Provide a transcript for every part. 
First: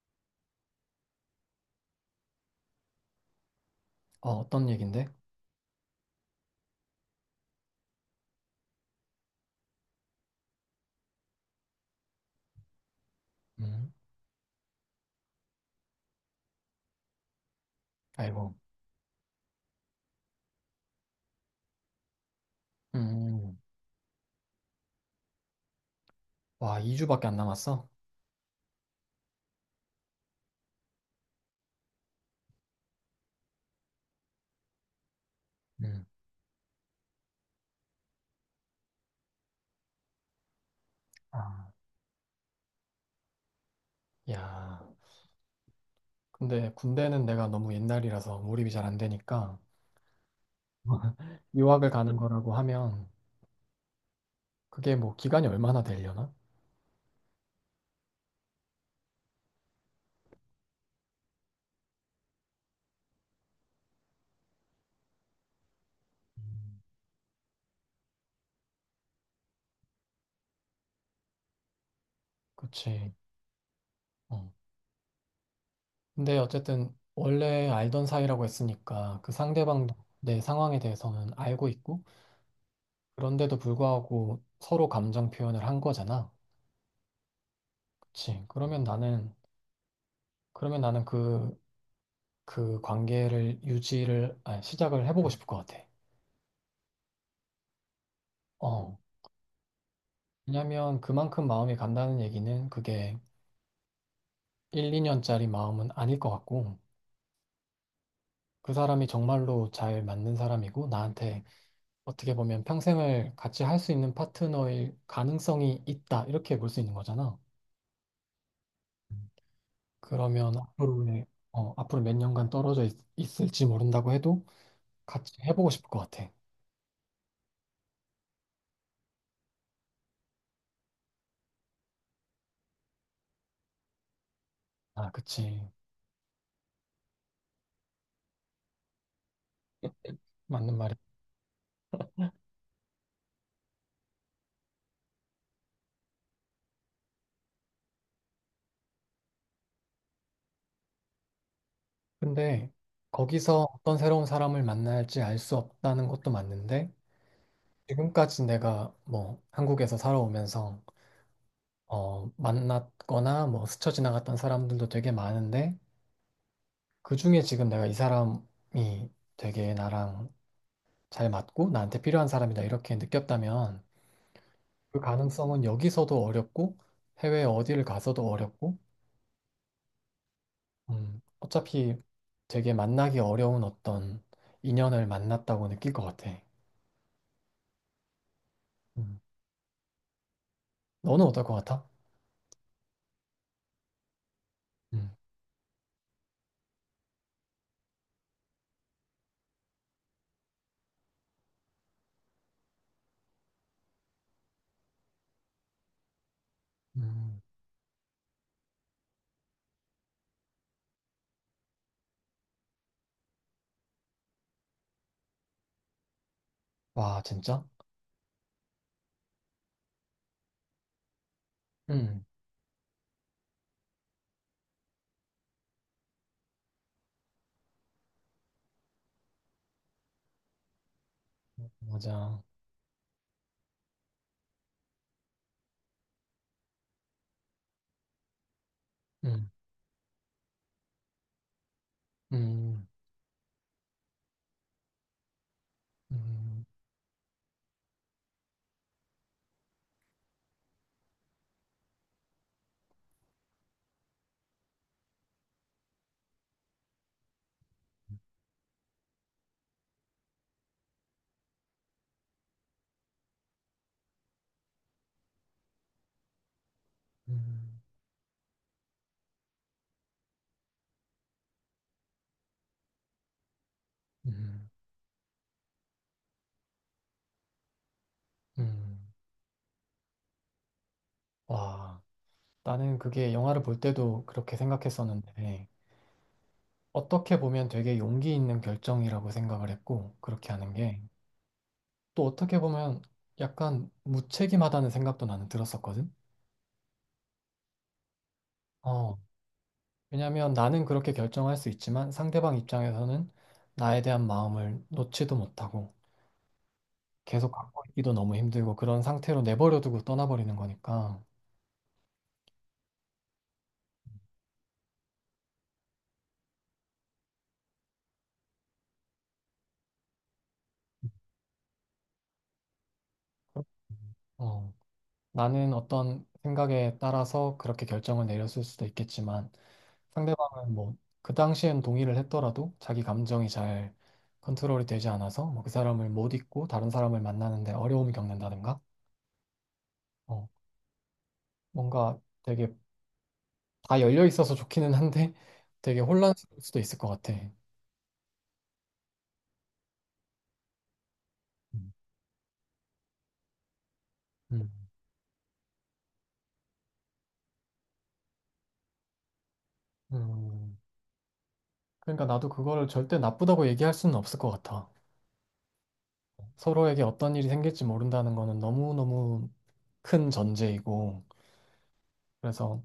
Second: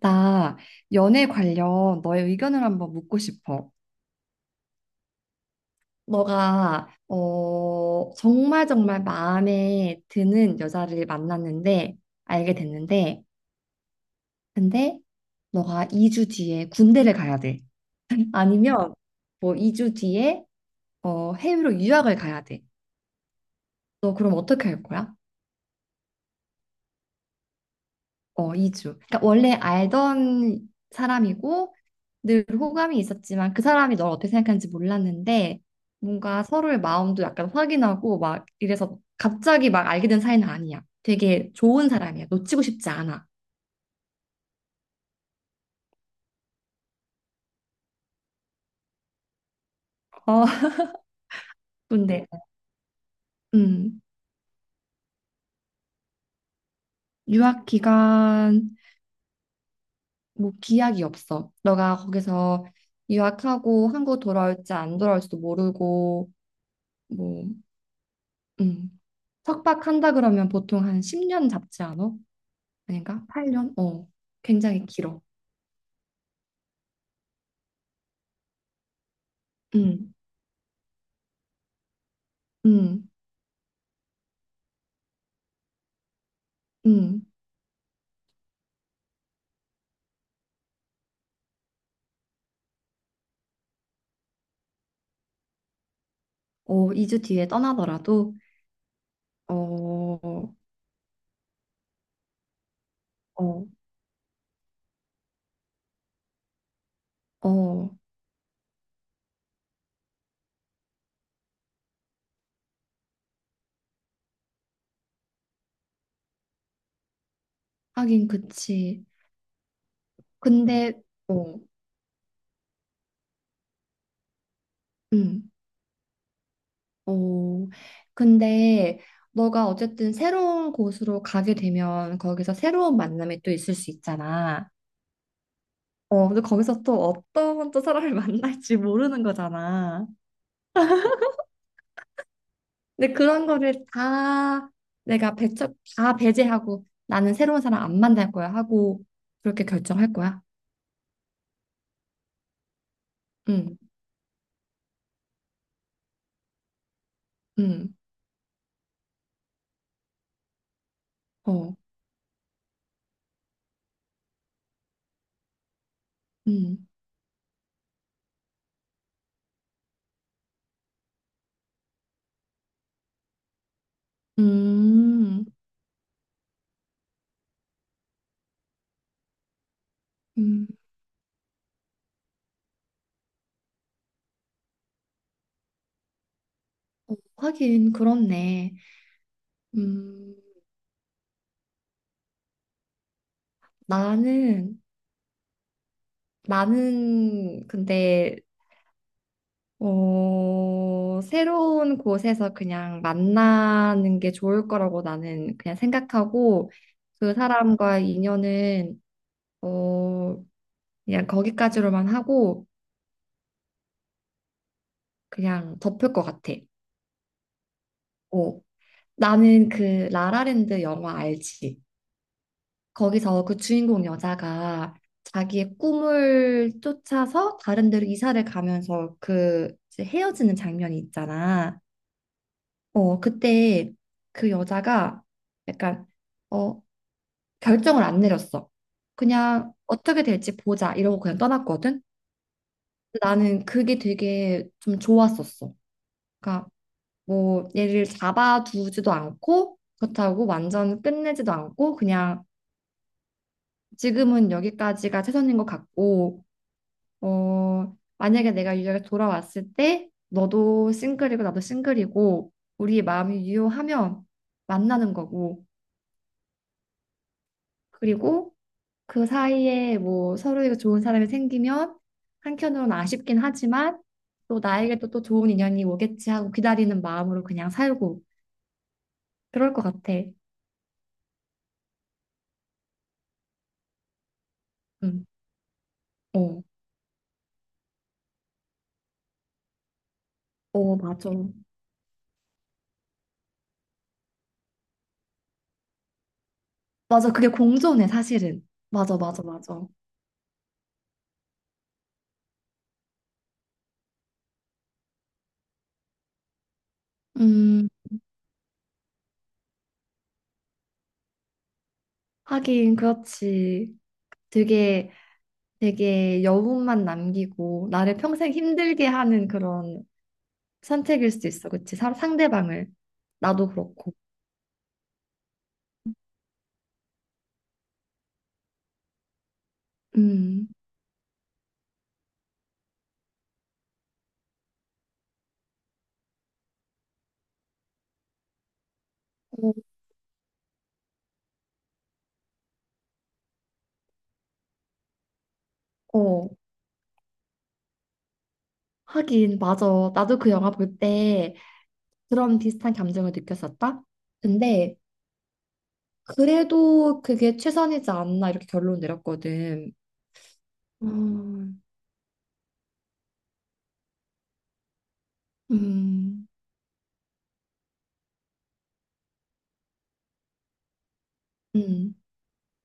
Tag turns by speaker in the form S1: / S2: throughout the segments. S1: 나 연애 관련 너의 의견을 한번 묻고 싶어.
S2: 어떤 얘긴데?
S1: 너가 정말 정말 마음에 드는 여자를 만났는데 알게 됐는데
S2: 음.
S1: 근데 너가 2주 뒤에 군대를 가야 돼.
S2: 아이고.
S1: 아니면 뭐 2주 뒤에 해외로 유학을 가야 돼.
S2: 음.
S1: 너 그럼 어떻게 할 거야?
S2: 와, 2주밖에 안 남았어?
S1: 이주. 그러니까 원래 알던 사람이고 늘 호감이 있었지만 그 사람이 널 어떻게 생각하는지 몰랐는데
S2: 음.
S1: 뭔가 서로의 마음도 약간 확인하고 막 이래서 갑자기 막 알게 된 사이는 아니야. 되게
S2: 아,
S1: 좋은 사람이야. 놓치고 싶지 않아.
S2: 야. 근데 군대는 내가 너무 옛날이라서 몰입이 잘 안 되니까
S1: 어,
S2: 유학을 가는
S1: 근데
S2: 거라고 하면
S1: 음,
S2: 그게 뭐 기간이 얼마나 되려나?
S1: 유학 기간 뭐 기약이 없어. 너가 거기서 유학하고 한국 돌아올지 안 돌아올지도 모르고
S2: 음.
S1: 뭐 음. 석박한다 그러면 보통 한 10년 잡지 않아?
S2: 그치.
S1: 아닌가? 8년?
S2: 어.
S1: 굉장히 길어.
S2: 근데 어쨌든 원래 알던 사이라고 했으니까 그 상대방도
S1: 음,
S2: 내 상황에 대해서는 알고 있고
S1: 음,
S2: 그런데도 불구하고 서로 감정 표현을 한 거잖아.
S1: 음.
S2: 그치. 그러면 나는 그 관계를 유지를 아니, 시작을 해보고 싶을 것 같아.
S1: 어, 2주 뒤에 떠나더라도,
S2: 어.
S1: 어,
S2: 왜냐면 그만큼 마음이 간다는 얘기는 그게
S1: 어,
S2: 1, 2년짜리 마음은 아닐 것 같고
S1: 어,
S2: 그 사람이 정말로 잘 맞는 사람이고 나한테 어떻게 보면 평생을 같이 할 수 있는 파트너일 가능성이 있다 이렇게 볼 수 있는 거잖아.
S1: 하긴 그치.
S2: 그러면
S1: 근데,
S2: 앞으로의
S1: 어,
S2: 앞으로 몇 년간 떨어져 있 을지 모른다고 해도 같이
S1: 음,
S2: 해보고 싶을 것 같아.
S1: 어, 근데 너가 어쨌든 새로운 곳으로 가게 되면 거기서 새로운 만남이 또 있을 수 있잖아.
S2: 아, 그치.
S1: 근데 거기서 또 어떤 또 사람을 만날지 모르는 거잖아.
S2: 맞는 말이야.
S1: 근데 그런 거를 다 배제하고 나는 새로운 사람 안 만날 거야 하고 그렇게 결정할 거야.
S2: 근데 거기서
S1: 응,
S2: 어떤 새로운 사람을 만날지 알 수 없다는 것도 맞는데
S1: 응,
S2: 지금까지 내가 뭐 한국에서 살아오면서
S1: 어,
S2: 만났거나 뭐 스쳐 지나갔던 사람들도 되게 많은데
S1: 응,
S2: 그중에 지금 내가 이 사람이 되게 나랑 잘 맞고 나한테 필요한 사람이다 이렇게 느꼈다면 그
S1: 음,
S2: 가능성은 여기서도 어렵고 해외 어디를 가서도 어렵고
S1: 음,
S2: 어차피 되게 만나기 어려운 어떤 인연을 만났다고 느낄 것 같아.
S1: 어, 하긴 그렇네.
S2: 음.
S1: 음,
S2: 너는 어떨 것 같아?
S1: 나는,
S2: 음.
S1: 나는 근데, 새로운 곳에서 그냥 만나는 게 좋을 거라고 나는 그냥 생각하고 그
S2: 음.
S1: 사람과 인연은 어, 그냥 거기까지로만 하고 그냥 덮을 것 같아.
S2: 와, 진짜?
S1: 어. 나는 그 라라랜드 영화 알지?
S2: 음.
S1: 거기서 그 주인공 여자가 자기의 꿈을 쫓아서 다른 데로 이사를 가면서 그 이제 헤어지는 장면이 있잖아.
S2: 맞아.
S1: 그때 그 여자가 약간 어, 결정을 안 내렸어.
S2: 음.
S1: 그냥 어떻게 될지 보자 이러고 그냥 떠났거든.
S2: 음.
S1: 나는 그게 되게 좀 좋았었어.
S2: 음.
S1: 그러니까 뭐 얘를 잡아두지도 않고 그렇다고 완전 끝내지도 않고 그냥 지금은 여기까지가 최선인 것 같고 만약에 내가 유역에 돌아왔을 때 너도 싱글이고 나도 싱글이고 우리 마음이 유효하면 만나는 거고
S2: 음.
S1: 그리고 그 사이에 뭐 서로에게 좋은 사람이 생기면 한켠으로는 아쉽긴 하지만 또
S2: 음.
S1: 나에게 또 좋은 인연이 오겠지 하고 기다리는 마음으로 그냥 살고
S2: 음.
S1: 그럴 것 같아.
S2: 와, 나는 그게 영화를 볼 때도 그렇게
S1: 응.
S2: 생각했었는데,
S1: 어.
S2: 어떻게 보면 되게 용기 있는 결정이라고 생각을 했고, 그렇게 하는
S1: 어,
S2: 게,
S1: 맞아.
S2: 또 어떻게 보면 약간 무책임하다는 생각도 나는 들었었거든?
S1: 맞아. 그게 공존해, 사실은.
S2: 어,
S1: 맞아, 맞아, 맞아.
S2: 왜냐면 나는 그렇게 결정할 수 있지만 상대방 입장에서는 나에 대한 마음을 놓지도 못하고, 계속 갖고
S1: 음,
S2: 있기도 너무 힘들고 그런 상태로 내버려두고 떠나버리는 거니까
S1: 하긴, 그렇지. 되게, 되게 여운만 남기고, 나를 평생 힘들게 하는 그런 선택일 수도 있어. 그치? 상대방을. 나도 그렇고.
S2: 어, 나는 어떤 생각에 따라서 그렇게 결정을 내렸을 수도 있겠지만
S1: 음,
S2: 상대방은 뭐 그 당시엔 동의를 했더라도 자기 감정이 잘 컨트롤이 되지 않아서 뭐그 사람을 못 잊고 다른 사람을 만나는데 어려움을 겪는다든가
S1: 어,
S2: 어, 뭔가 되게 다 열려 있어서 좋기는 한데 되게
S1: 어.
S2: 혼란스러울 수도 있을 것 같아.
S1: 하긴, 맞아. 나도 그 영화 볼 때
S2: 음.
S1: 그런 비슷한 감정을 느꼈었다.
S2: 음.
S1: 근데, 그래도 그게 최선이지 않나, 이렇게 결론 내렸거든.
S2: 음.
S1: 음,
S2: 그러니까 나도 그거를 절대 나쁘다고 얘기할 수는 없을 것 같아.
S1: 음,
S2: 서로에게 어떤 일이 생길지 모른다는 거는 너무너무 큰 전제이고,
S1: 음,
S2: 그래서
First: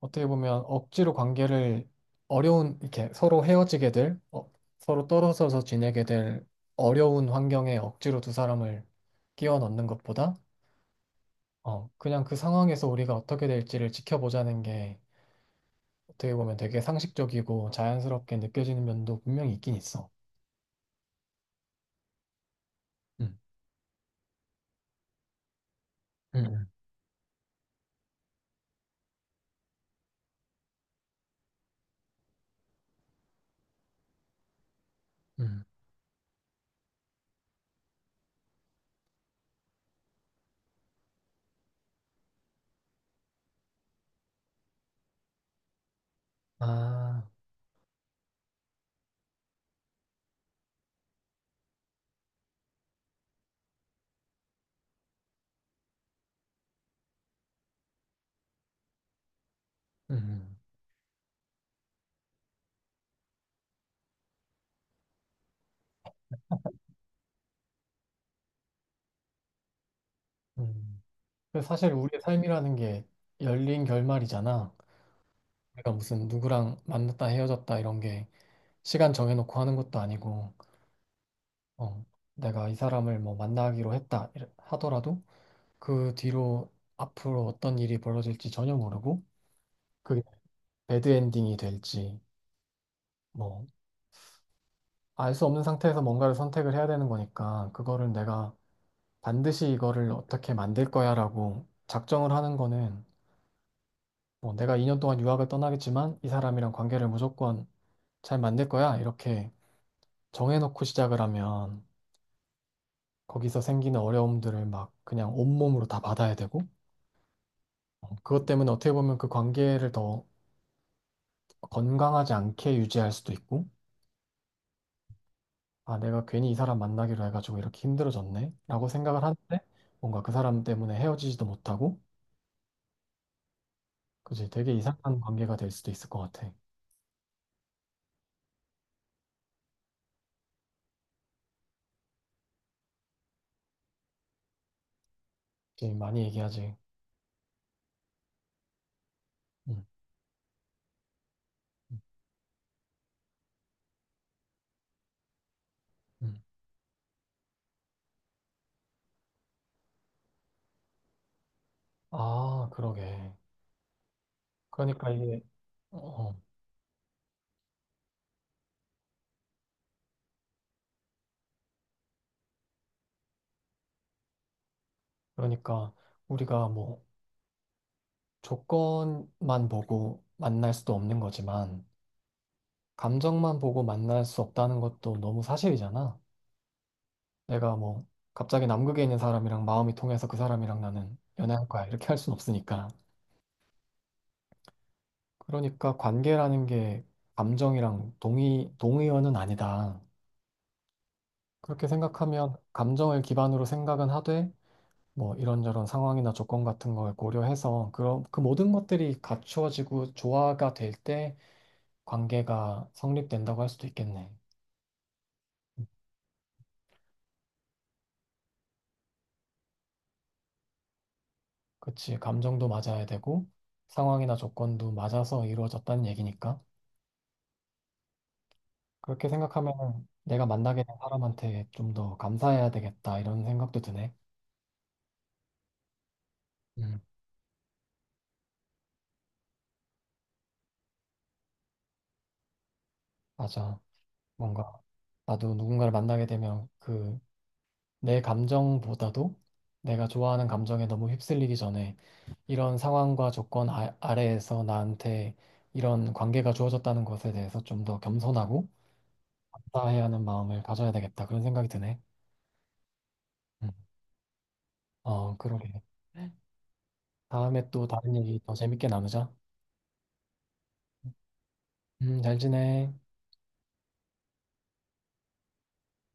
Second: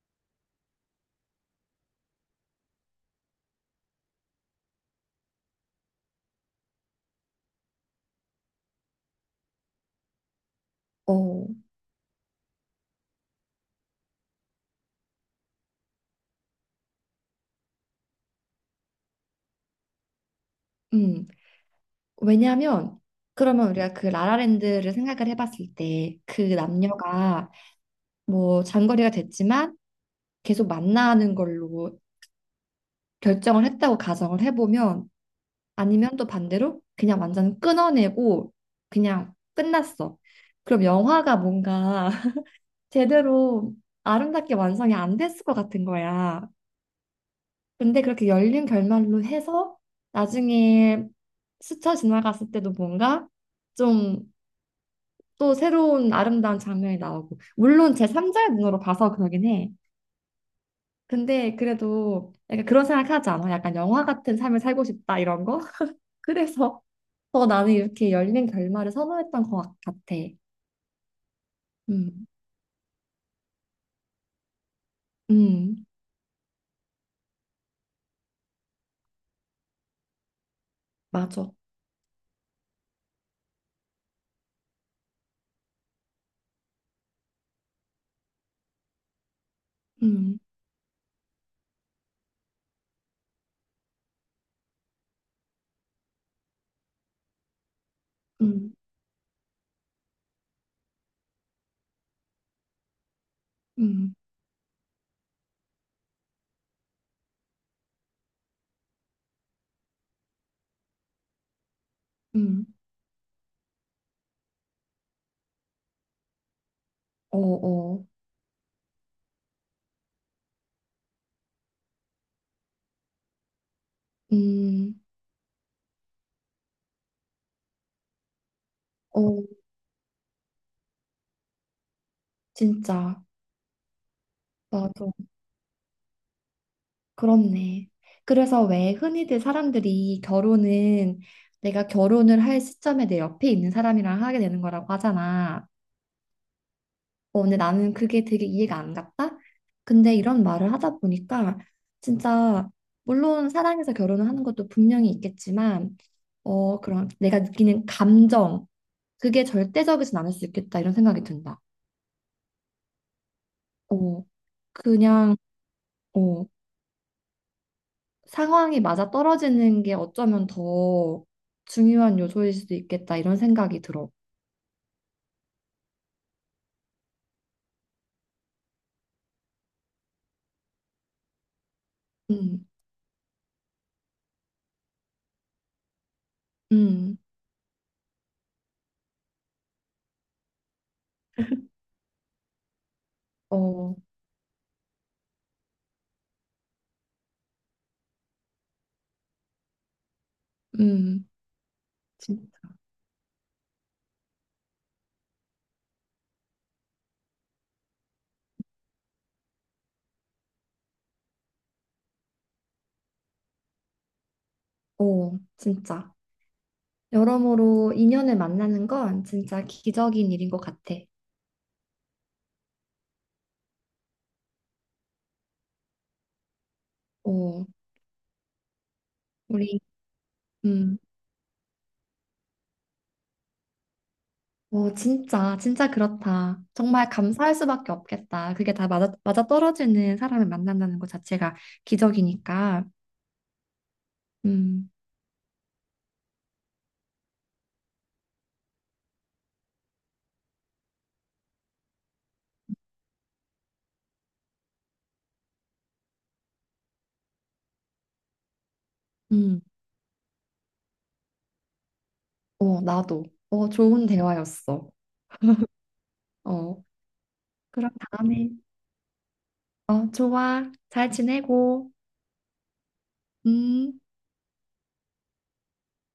S2: 어떻게 보면 억지로 관계를 어려운, 이렇게 서로 헤어지게 될, 어, 서로 떨어져서 지내게 될 어려운 환경에 억지로 두 사람을 끼워 넣는 것보다,
S1: 어,
S2: 그냥 그 상황에서 우리가 어떻게 될지를 지켜보자는 게 어떻게 보면 되게 상식적이고 자연스럽게 느껴지는 면도 분명히 있긴 있어.
S1: 음. 왜냐하면
S2: 음.
S1: 그러면 우리가 그 라라랜드를 생각을 해봤을 때 그
S2: 음.
S1: 남녀가 뭐 장거리가 됐지만 계속 만나는 걸로 결정을 했다고 가정을 해보면
S2: 음.
S1: 아니면 또 반대로 그냥 완전 끊어내고 그냥 끝났어. 그럼 영화가 뭔가 제대로 아름답게 완성이 안 됐을 것 같은 거야.
S2: 아,
S1: 근데 그렇게 열린 결말로 해서 나중에 스쳐 지나갔을 때도 뭔가 좀 또 새로운 아름다운 장면이 나오고 물론 제 삼 자의 눈으로 봐서 그러긴 해.
S2: 음.
S1: 근데 그래도 약간 그런 생각하지 않아? 약간 영화 같은 삶을 살고 싶다 이런 거? 그래서 더 나는 이렇게 열린 결말을 선호했던 것 같아.
S2: 음. 근데 사실 우리의
S1: 음,
S2: 삶이라는 게 열린 결말이잖아.
S1: 음,
S2: 우리가 무슨 누구랑 만났다 헤어졌다 이런 게 시간 정해놓고 하는 것도 아니고,
S1: 맞아.
S2: 어, 내가 이 사람을 뭐 만나기로 했다 하더라도 그 뒤로 앞으로 어떤 일이 벌어질지 전혀 모르고 그게
S1: 음,
S2: 배드 엔딩이 될지 뭐 알 수 없는 상태에서 뭔가를 선택을 해야 되는 거니까 그거를 내가
S1: 음,
S2: 반드시 이거를 어떻게 만들 거야라고 작정을 하는 거는
S1: 음,
S2: 뭐 내가 2년 동안 유학을 떠나겠지만 이 사람이랑 관계를 무조건 잘 만들 거야. 이렇게 정해놓고 시작을 하면
S1: 음,
S2: 거기서 생기는 어려움들을 막 그냥 온몸으로 다 받아야 되고,
S1: 어, 어,
S2: 그것 때문에 어떻게 보면 그 관계를 더 건강하지 않게 유지할 수도 있고,
S1: 음,
S2: 아, 내가 괜히 이 사람 만나기로 해가지고 이렇게 힘들어졌네? 라고 생각을
S1: 어,
S2: 하는데, 뭔가 그 사람 때문에 헤어지지도 못하고,
S1: 진짜
S2: 그지? 되게
S1: 맞아.
S2: 이상한 관계가 될 수도 있을 것 같아.
S1: 그렇네. 그래서 왜 흔히들 사람들이 결혼은 내가 결혼을 할 시점에 내 옆에 있는 사람이랑 하게 되는 거라고 하잖아.
S2: 지금 많이 얘기하지.
S1: 근데 나는 그게 되게 이해가 안 갔다?
S2: 음.
S1: 근데 이런 말을 하다 보니까
S2: 음.
S1: 진짜 물론 사랑해서 결혼을 하는 것도 분명히 있겠지만
S2: 음.
S1: 그런 내가 느끼는 감정 그게 절대적이진 않을 수 있겠다 이런 생각이 든다.
S2: 아, 그러게.
S1: 어,
S2: 그러니까
S1: 그냥
S2: 이게, 어,
S1: 어, 상황이 맞아떨어지는 게 어쩌면 더 중요한 요소일 수도 있겠다 이런 생각이 들어.
S2: 그러니까 우리가 뭐, 조건만 보고 만날 수도 없는 거지만,
S1: 음,
S2: 감정만 보고 만날 수 없다는 것도 너무 사실이잖아.
S1: 음,
S2: 내가 뭐, 갑자기 남극에 있는 사람이랑 마음이 통해서 그 사람이랑 나는 연애할 거야. 이렇게 할 순 없으니까.
S1: 어,
S2: 그러니까 관계라는 게 감정이랑 동의어는 아니다.
S1: 음,
S2: 그렇게
S1: 진짜.
S2: 생각하면 감정을 기반으로 생각은 하되, 뭐 이런저런 상황이나 조건 같은 걸 고려해서 그런 그 모든 것들이 갖추어지고 조화가 될 때 관계가 성립된다고 할 수도 있겠네.
S1: 어, 진짜. 여러모로 인연을 만나는 건 진짜 기적인 일인 것 같아.
S2: 그치. 감정도 맞아야 되고 상황이나 조건도 맞아서 이루어졌다는 얘기니까.
S1: 어,
S2: 그렇게
S1: 우리,
S2: 생각하면 내가 만나게 된
S1: 음,
S2: 사람한테 좀 더 감사해야 되겠다 이런 생각도 드네.
S1: 진짜, 진짜 그렇다.
S2: 음.
S1: 정말 감사할 수밖에 없겠다. 그게 다 맞아떨어지는 사람을 만난다는 것 자체가 기적이니까.
S2: 맞아. 뭔가
S1: 음,
S2: 나도 누군가를 만나게 되면 그 내 감정보다도 내가 좋아하는 감정에 너무 휩쓸리기 전에 이런 상황과 조건 아래에서 나한테 이런 관계가 주어졌다는 것에 대해서 좀 더 겸손하고
S1: 음,
S2: 감사해야 하는 마음을 가져야 되겠다 그런 생각이 드네.
S1: 어, 나도.
S2: 음.
S1: 어, 좋은 대화였어.
S2: 그러게.
S1: 어.
S2: 다음에 또
S1: 그럼
S2: 다른 얘기
S1: 다음에,
S2: 더 재밌게 나누자.
S1: 좋아. 잘 지내고,
S2: 잘 지내.
S1: 음.